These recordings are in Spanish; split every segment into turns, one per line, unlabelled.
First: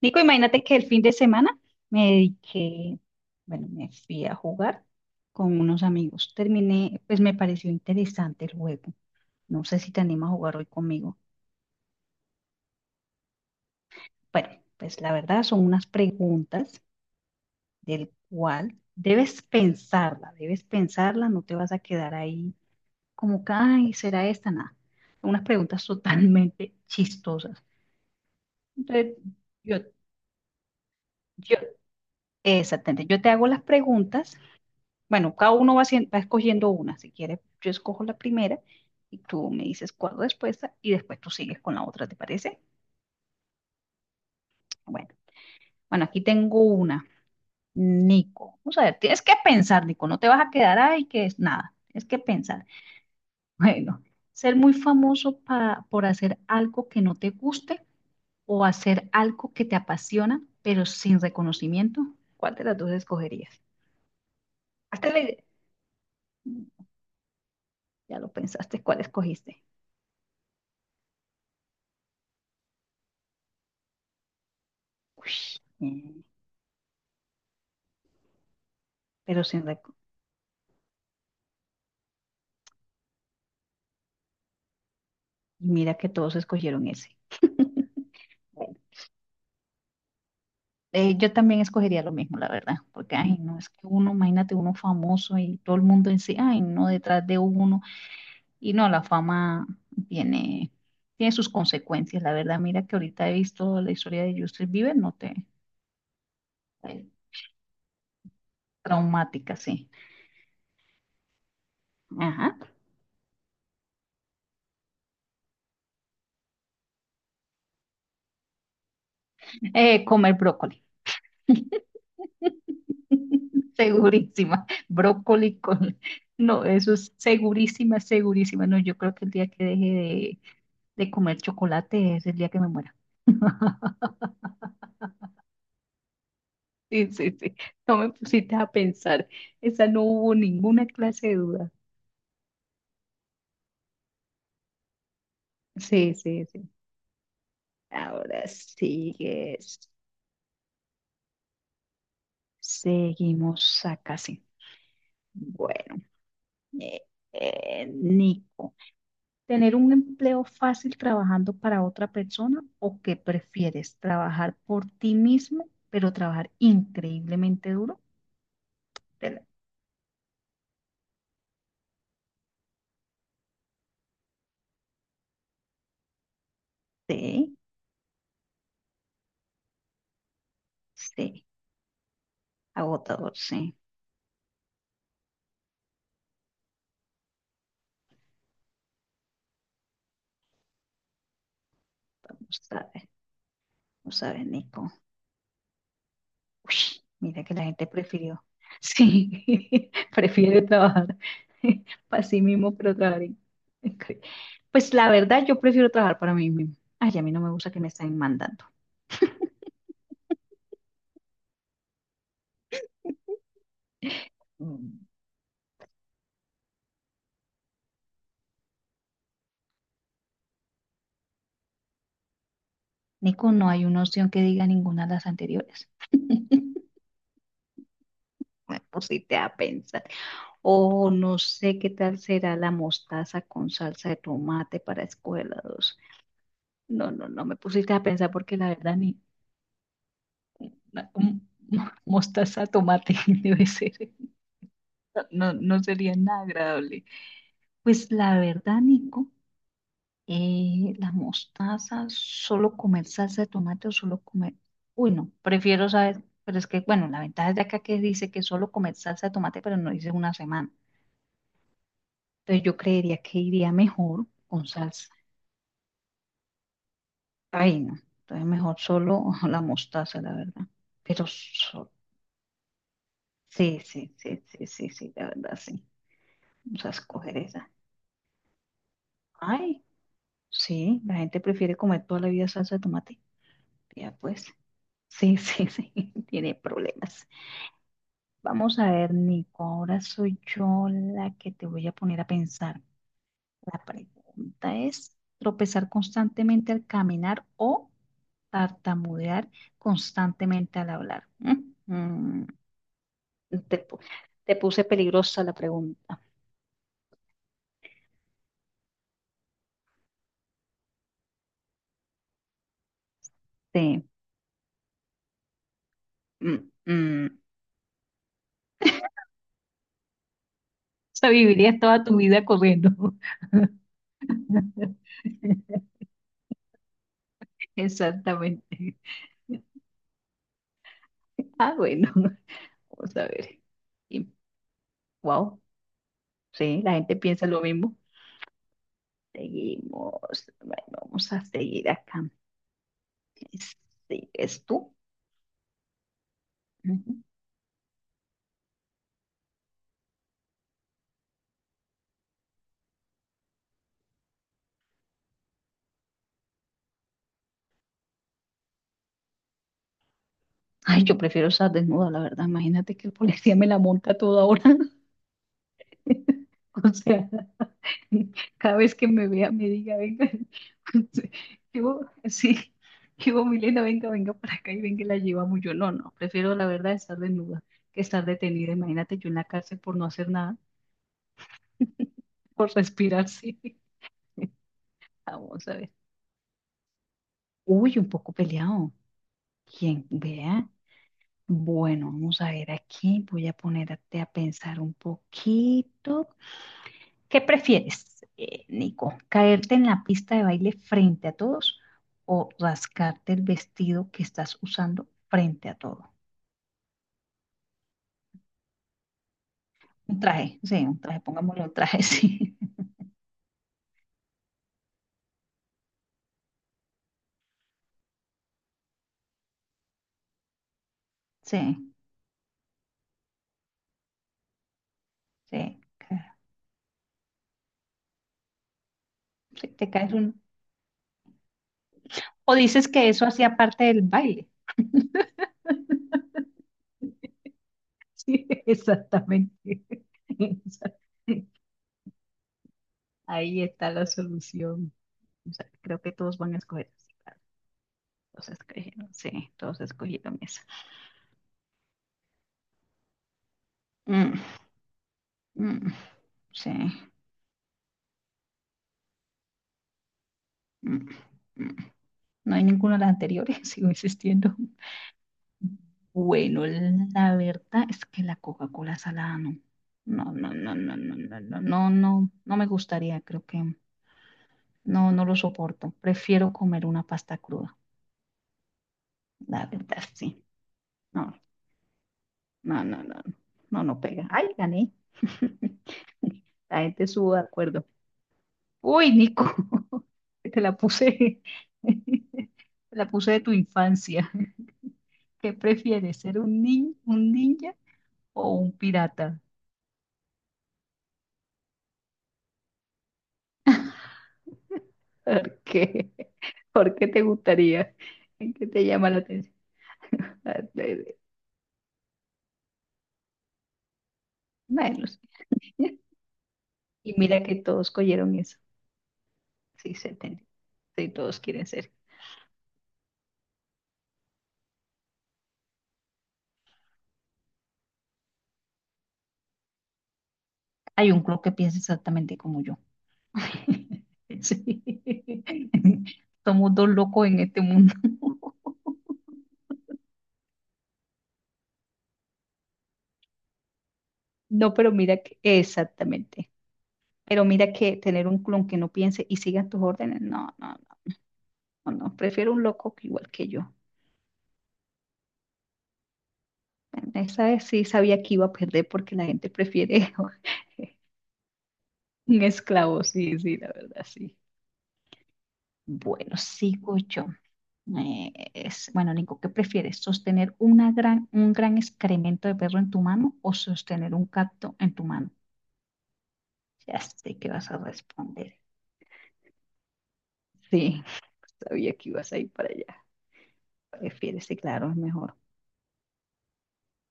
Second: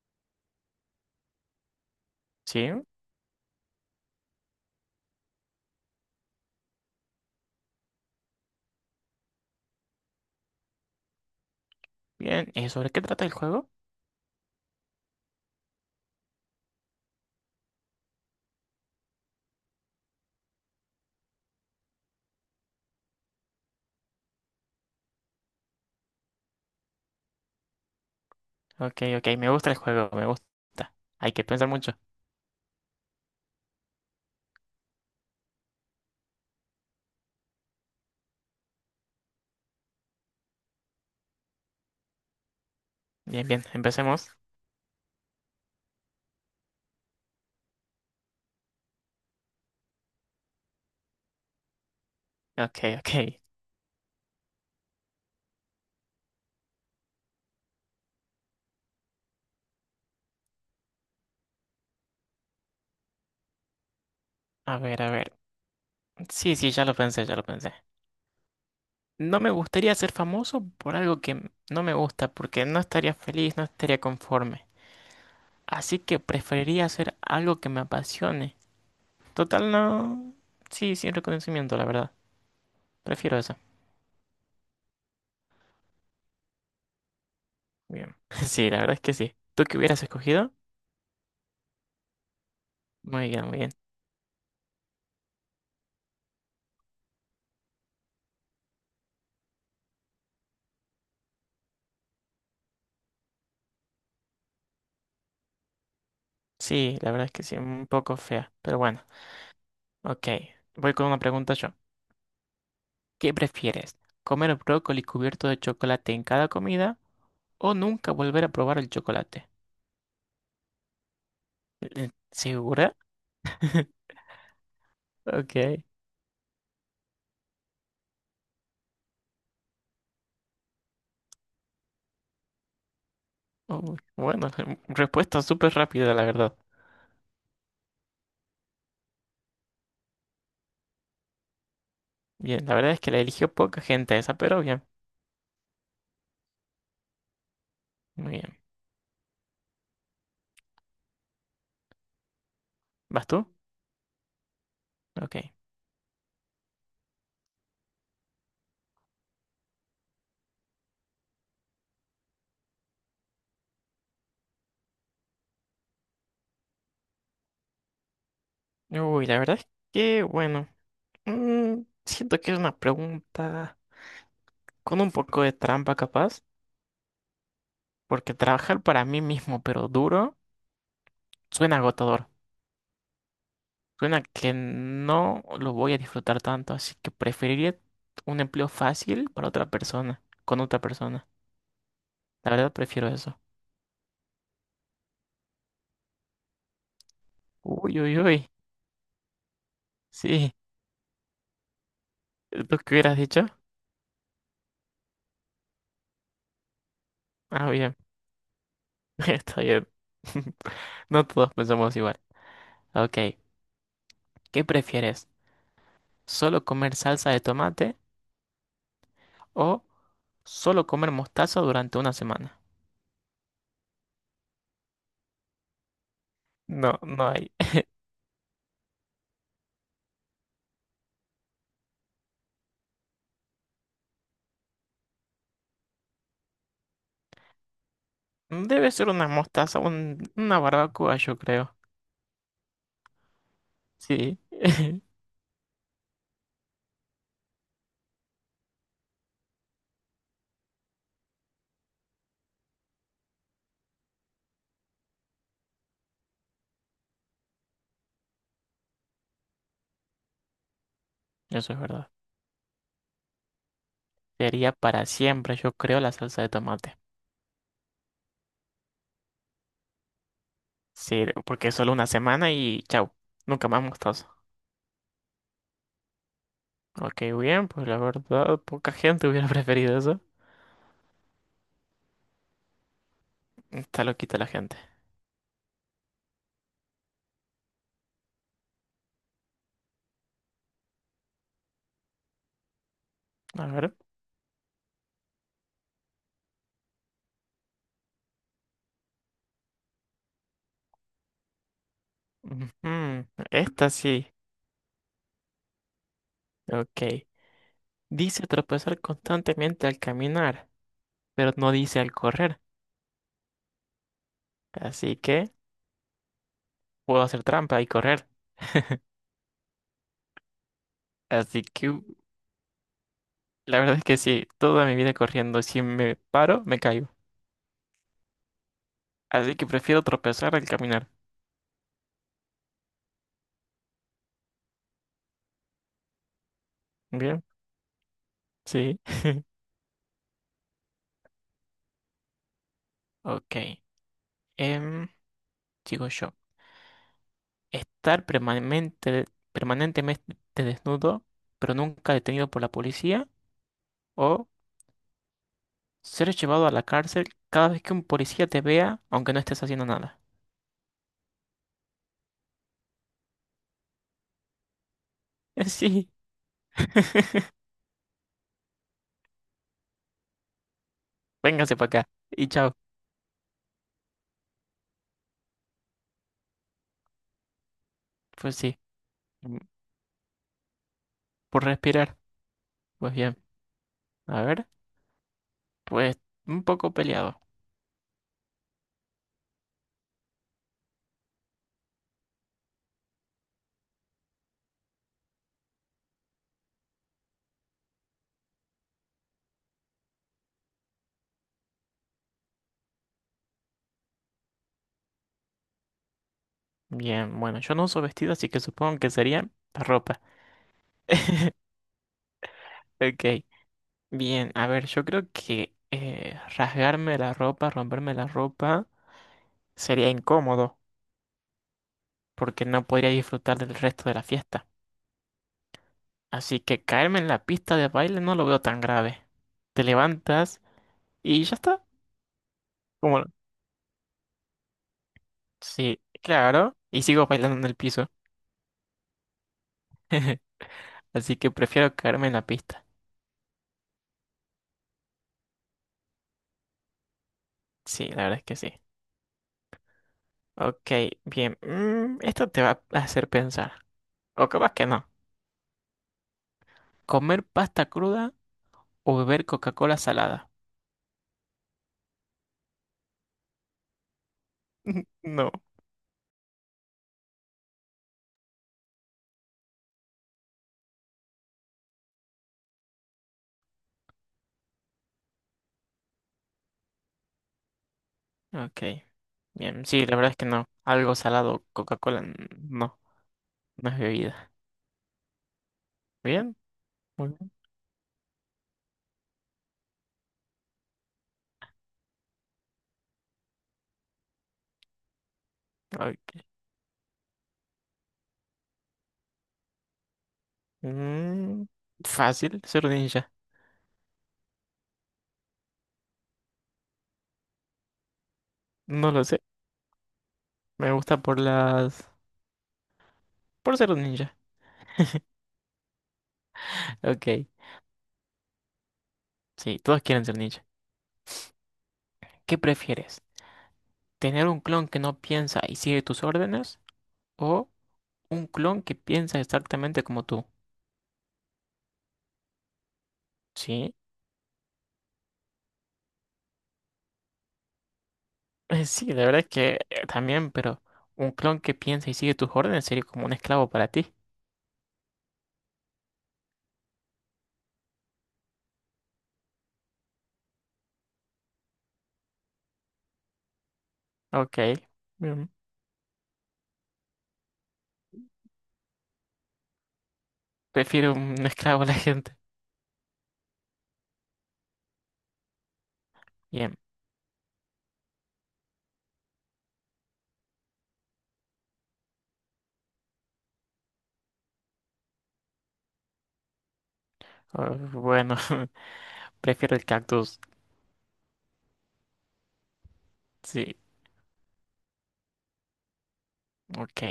Nico, imagínate que el fin de semana me
Sí,
dediqué, bueno, me fui a jugar con unos amigos. Terminé, pues me pareció interesante el juego. No sé si te animas a jugar hoy conmigo.
bien. ¿Y sobre qué trata el juego?
Bueno, pues la verdad son unas preguntas del cual debes pensarla, no te vas a quedar ahí como que, ay, será esta, nada. Unas preguntas totalmente chistosas.
Ok,
Entonces,
ok, me gusta
yo,
el juego, me gusta. Hay que
yo,
pensar mucho.
exactamente, yo te hago las preguntas. Bueno, cada uno va, haciendo, va escogiendo una. Si quieres, yo escojo la primera y tú me dices cuál respuesta y después tú sigues con la otra, ¿te parece?
Bien, bien, empecemos.
Bueno, bueno, aquí tengo una. Nico, o sea, tienes que pensar, Nico, no te vas a quedar ahí que es nada, tienes que pensar.
Ok, ok.
Bueno, ser muy famoso por hacer algo que no te guste o hacer algo que te apasiona, pero sin reconocimiento, ¿cuál de las dos escogerías?
A ver,
Hazte
a
la
ver.
idea.
Sí, sí, ya lo pensé, ya lo pensé.
Ya lo pensaste, ¿cuál
No me
escogiste?
gustaría ser famoso por algo que no me gusta, porque no estaría feliz, no estaría conforme. Así que
Uy,
preferiría hacer algo que me apasione.
pero sin
Total,
rec-
no. Sí, sin reconocimiento, la verdad. Prefiero eso.
mira que todos escogieron ese.
Bien. Sí,
Bueno,
la verdad es que sí. ¿Tú qué hubieras escogido?
yo también escogería lo mismo, la verdad, porque,
Muy
ay,
bien,
no,
muy
es
bien.
que uno, imagínate uno famoso y todo el mundo en sí, ay, no, detrás de uno, y no, la fama tiene, tiene sus consecuencias, la verdad, mira que ahorita he visto la historia de Justin Bieber, no te,
Sí,
eh,
la verdad es que sí, un poco fea, pero bueno.
traumática, sí.
Ok, voy con una pregunta yo.
Ajá.
¿Qué prefieres? ¿Comer brócoli cubierto de chocolate en cada comida o nunca volver a probar el chocolate?
Comer brócoli,
¿Segura?
segurísima,
Ok.
brócoli con, no, eso es segurísima, segurísima, no, yo creo que el día que deje de comer chocolate, es el día que me muera.
Uy, bueno, respuesta súper rápida, la verdad.
Sí, sí, sí. No me pusiste a pensar. Esa no hubo ninguna clase de duda.
Bien, la verdad es que la eligió poca gente esa, pero bien.
Sí, sí, sí.
Muy
Ahora
bien.
sigues.
¿Vas tú?
Seguimos acá, sí.
Ok.
Bueno, eh, Nico, ¿tener un empleo fácil trabajando para otra persona o qué prefieres? ¿Trabajar por ti mismo, pero trabajar increíblemente duro?
Uy, la
Pero-
verdad es que, bueno, siento que es una pregunta con un poco de trampa capaz,
Sí,
porque trabajar para mí mismo, pero duro,
sí,
suena agotador.
agotador, sí.
Suena que no lo voy a disfrutar tanto, así que preferiría un empleo fácil para otra persona, con otra persona. La
Vamos
verdad
a ver,
prefiero eso.
vamos a ver, Nico. Uy, mira que la gente
Uy, uy,
prefirió.
uy.
Sí,
Sí,
prefiere trabajar para sí mismo,
¿tú
pero
qué hubieras
trabajar.
dicho?
En cre- Pues la verdad, yo prefiero trabajar para mí mismo. Ay, a mí no me gusta
Ah,
que me
bien,
estén mandando.
está bien. No todos pensamos igual. Ok, ¿qué
Mm.
prefieres? ¿Solo comer salsa de tomate o solo comer mostaza durante una semana?
Nico, no hay una opción que diga ninguna de las anteriores.
No, no hay.
Me pusiste a pensar. O no sé qué tal será la mostaza con salsa de tomate para escuela 2. No, no, no me pusiste a pensar porque la
Debe
verdad
ser
ni
una mostaza, una
la-
barbacoa, yo
mm,
creo.
mostaza tomate debe ser.
Sí,
No, no sería nada agradable. Pues la verdad, Nico, la mostaza, solo comer salsa de tomate o solo comer. Uy, no, prefiero saber, pero es que, bueno, la ventaja de acá que dice que solo comer salsa de tomate, pero no dice una semana.
eso es verdad.
Entonces yo creería que iría mejor con
Sería para
salsa.
siempre, yo creo, la salsa de tomate.
Ay, no. Entonces mejor solo la mostaza, la verdad. Pero
Sí, porque es
so-
solo una semana y chau, nunca
sí,
más
sí,
mostaza.
sí, sí, sí, sí, la verdad, sí. Vamos a
Ok,
escoger
bien,
esa.
pues la verdad, poca gente hubiera
Ay,
preferido eso.
sí, la gente prefiere comer toda la vida salsa de tomate.
Está
Ya
loquita
pues,
la gente.
sí, sí, sí, tiene problemas. Vamos a ver, Nico, ahora soy yo la que te voy a poner a pensar.
A
La
ver.
pregunta es, ¿tropezar constantemente al caminar o tartamudear constantemente al hablar? Mm,
Ujú,
te,
esta
pu-
sí.
te puse peligrosa la pregunta.
Ok. Dice tropezar constantemente al caminar, pero no dice al correr.
Sí.
Así que
mm,
puedo
mm. O
hacer trampa y correr.
sea,
Así
vivirías
que
toda tu vida corriendo.
la verdad es que sí, toda mi vida corriendo, si me paro, me caigo.
Exactamente.
Así que prefiero tropezar al caminar.
Ah, bueno, vamos a ver. Wow. Sí, la gente
Bien,
piensa lo mismo.
sí.
Seguimos. Bueno, vamos a seguir acá.
Ok.
¿Es tú?
em, Sigo yo.
Ujú.
Estar permanente, permanentemente desnudo, pero nunca detenido por la policía. O ser llevado a la cárcel cada vez que un policía te vea, aunque no estés haciendo nada.
Ay, yo prefiero estar desnuda, la verdad. Imagínate que el policía me la monta a toda hora.
Sí,
O sea, cada vez que me vea, me diga, venga,
véngase para
yo,
acá. Y
sí,
chao.
yo, Milena, venga, venga para acá y venga, y la llevamos. Yo no, no, prefiero la verdad estar desnuda que estar
Pues
detenida.
sí.
Imagínate yo en la
Mm,
cárcel por no hacer nada,
por respirar.
por
Pues
respirar,
bien.
sí.
A ver.
Vamos a ver.
Pues un poco peleado.
Uy, un poco peleado. Quien vea. Bueno, vamos a ver aquí. Voy a ponerte a pensar un poquito. ¿Qué prefieres, Nico? ¿Caerte en la pista de baile frente a todos o rascarte el vestido que estás usando frente a todo?
Bien, bueno, yo no uso vestido, así que supongo que sería la
Un
ropa.
traje, sí, un traje, pongámosle un traje, sí.
Ok. Bien, a ver, yo creo que rasgarme la ropa, romperme la ropa, sería incómodo,
Sí,
porque no podría disfrutar del resto de la fiesta.
sí, claro.
Así que caerme en la pista de baile no lo veo tan grave.
Sí,
Te
te caes un...
levantas y ya está.
O dices que
Como,
eso hacía parte del baile.
sí, claro, y sigo bailando en el piso.
Sí, exactamente.
Así que prefiero caerme en la pista.
Ahí está la solución. O sea, creo que todos van a escoger, sí, claro.
Sí, la verdad es
Todos
que sí.
escogieron, sí, todos escogieron esa.
Ok, bien. Mm, esto te va a hacer pensar.
Mm,
O capaz que no.
mm, sí.
¿Comer pasta cruda o beber Coca-Cola salada?
Mm, mm. No hay ninguna de las anteriores, sigo insistiendo.
No.
Bueno, la verdad es que la Coca-Cola salada no. No, no, no, no, no, no, no, no, no, no me gustaría, creo que no, no lo soporto. Prefiero comer una pasta cruda,
Ok.
la
Bien,
verdad,
sí, la verdad es
sí.
que no. Algo
No,
salado, Coca-Cola,
no,
no,
no, no, no, no,
no es
no pega.
bebida.
Ay, gané.
Bien,
La gente
muy
estuvo de
bien.
acuerdo. Uy, Nico, te la puse, te la puse de tu infancia. ¿Qué prefieres, ser
Ok.
un ninja o un pirata?
Mm, fácil, ser un ninja.
¿Por qué? ¿Por qué te gustaría? ¿Qué te llama
No
la
lo sé.
atención?
Me gusta por las... por ser un ninja.
Bueno, sí. Y
Ok.
mira que todos cogieron eso.
Sí,
Sí,
todos
se
quieren ser
entendió.
ninja.
Sí, todos quieren ser.
¿Qué prefieres? ¿Tener un clon que no piensa y sigue tus órdenes? ¿O un clon que piensa exactamente como tú?
Hay un club que piensa exactamente como yo.
Sí.
Sí. Somos dos locos en este mundo.
Sí, la verdad es que también, pero un clon que piensa y sigue tus órdenes sería como un esclavo para ti.
No, pero mira que, exactamente. Pero mira que tener un clon que no piense y siga tus órdenes, no, no, no, no. Prefiero un loco que igual que yo.
Ok.
Esa vez sí sabía que iba a perder porque la gente prefiere
Prefiero un esclavo a la gente.
un esclavo, sí, sí, la verdad, sí. Bueno,
Bien.
sigo yo. Bueno, Nico, ¿qué prefieres? ¿Sostener una gran, un gran excremento de perro en tu mano o sostener un gato en tu mano? Ya sé que vas
Ah,
a
bueno,
responder.
prefiero el cactus.
Sí, sabía que ibas a ir para allá.
Sí,
Prefieres, sí, claro, es mejor.
ok.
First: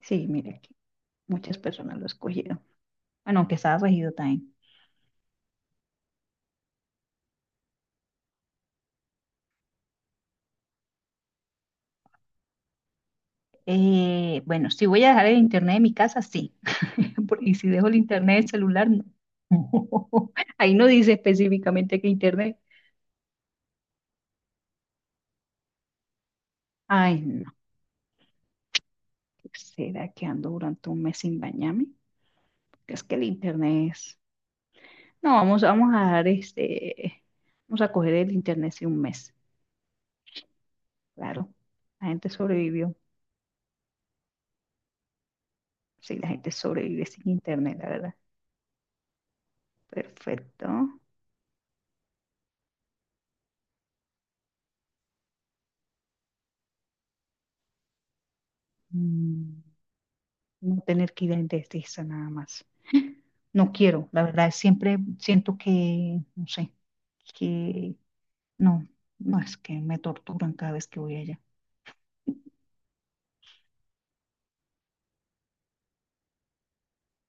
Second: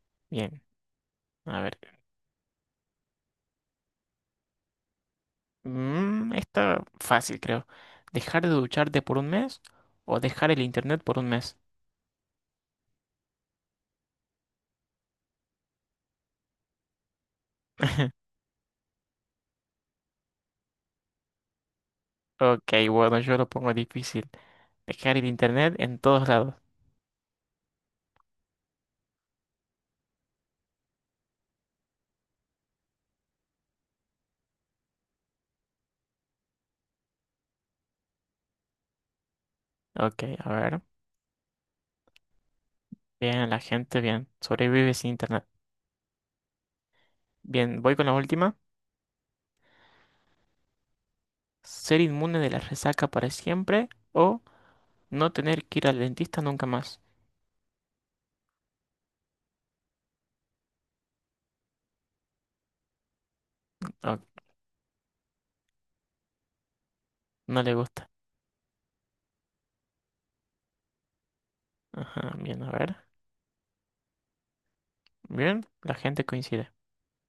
Sí, mira
Bien.
que muchas
A ver.
personas lo escogieron. Bueno, aunque estaba regido también.
Mm, está fácil, creo. ¿Dejar de ducharte por un mes o dejar el internet por un mes?
Bueno, si voy a dejar el internet de mi casa, sí. Y si dejo el internet del celular, no. Ahí no dice específicamente que internet.
Ok, bueno, yo lo pongo difícil. Dejar el internet en todos lados.
Ay, no. ¿Será que ando durante un mes sin bañarme? Porque es que el internet es... No, vamos, vamos a dar este... Vamos a coger el internet sí un mes.
Ok, a ver.
Claro, la gente sobrevivió.
Bien, la gente, bien. Sobrevive sin internet.
Sí, la gente sobrevive sin internet,
Bien,
la
voy con la
verdad.
última.
Perfecto.
¿Ser inmune de la resaca para siempre o no tener que ir al dentista nunca más?
Mm, No tener que ir a un dentista nada más. No quiero, la
Ok,
verdad, siempre siento que, no sé,
no le
que
gusta.
no, no es que me torturan cada vez que voy allá.
Ajá, bien, a ver. Bien, la gente coincide.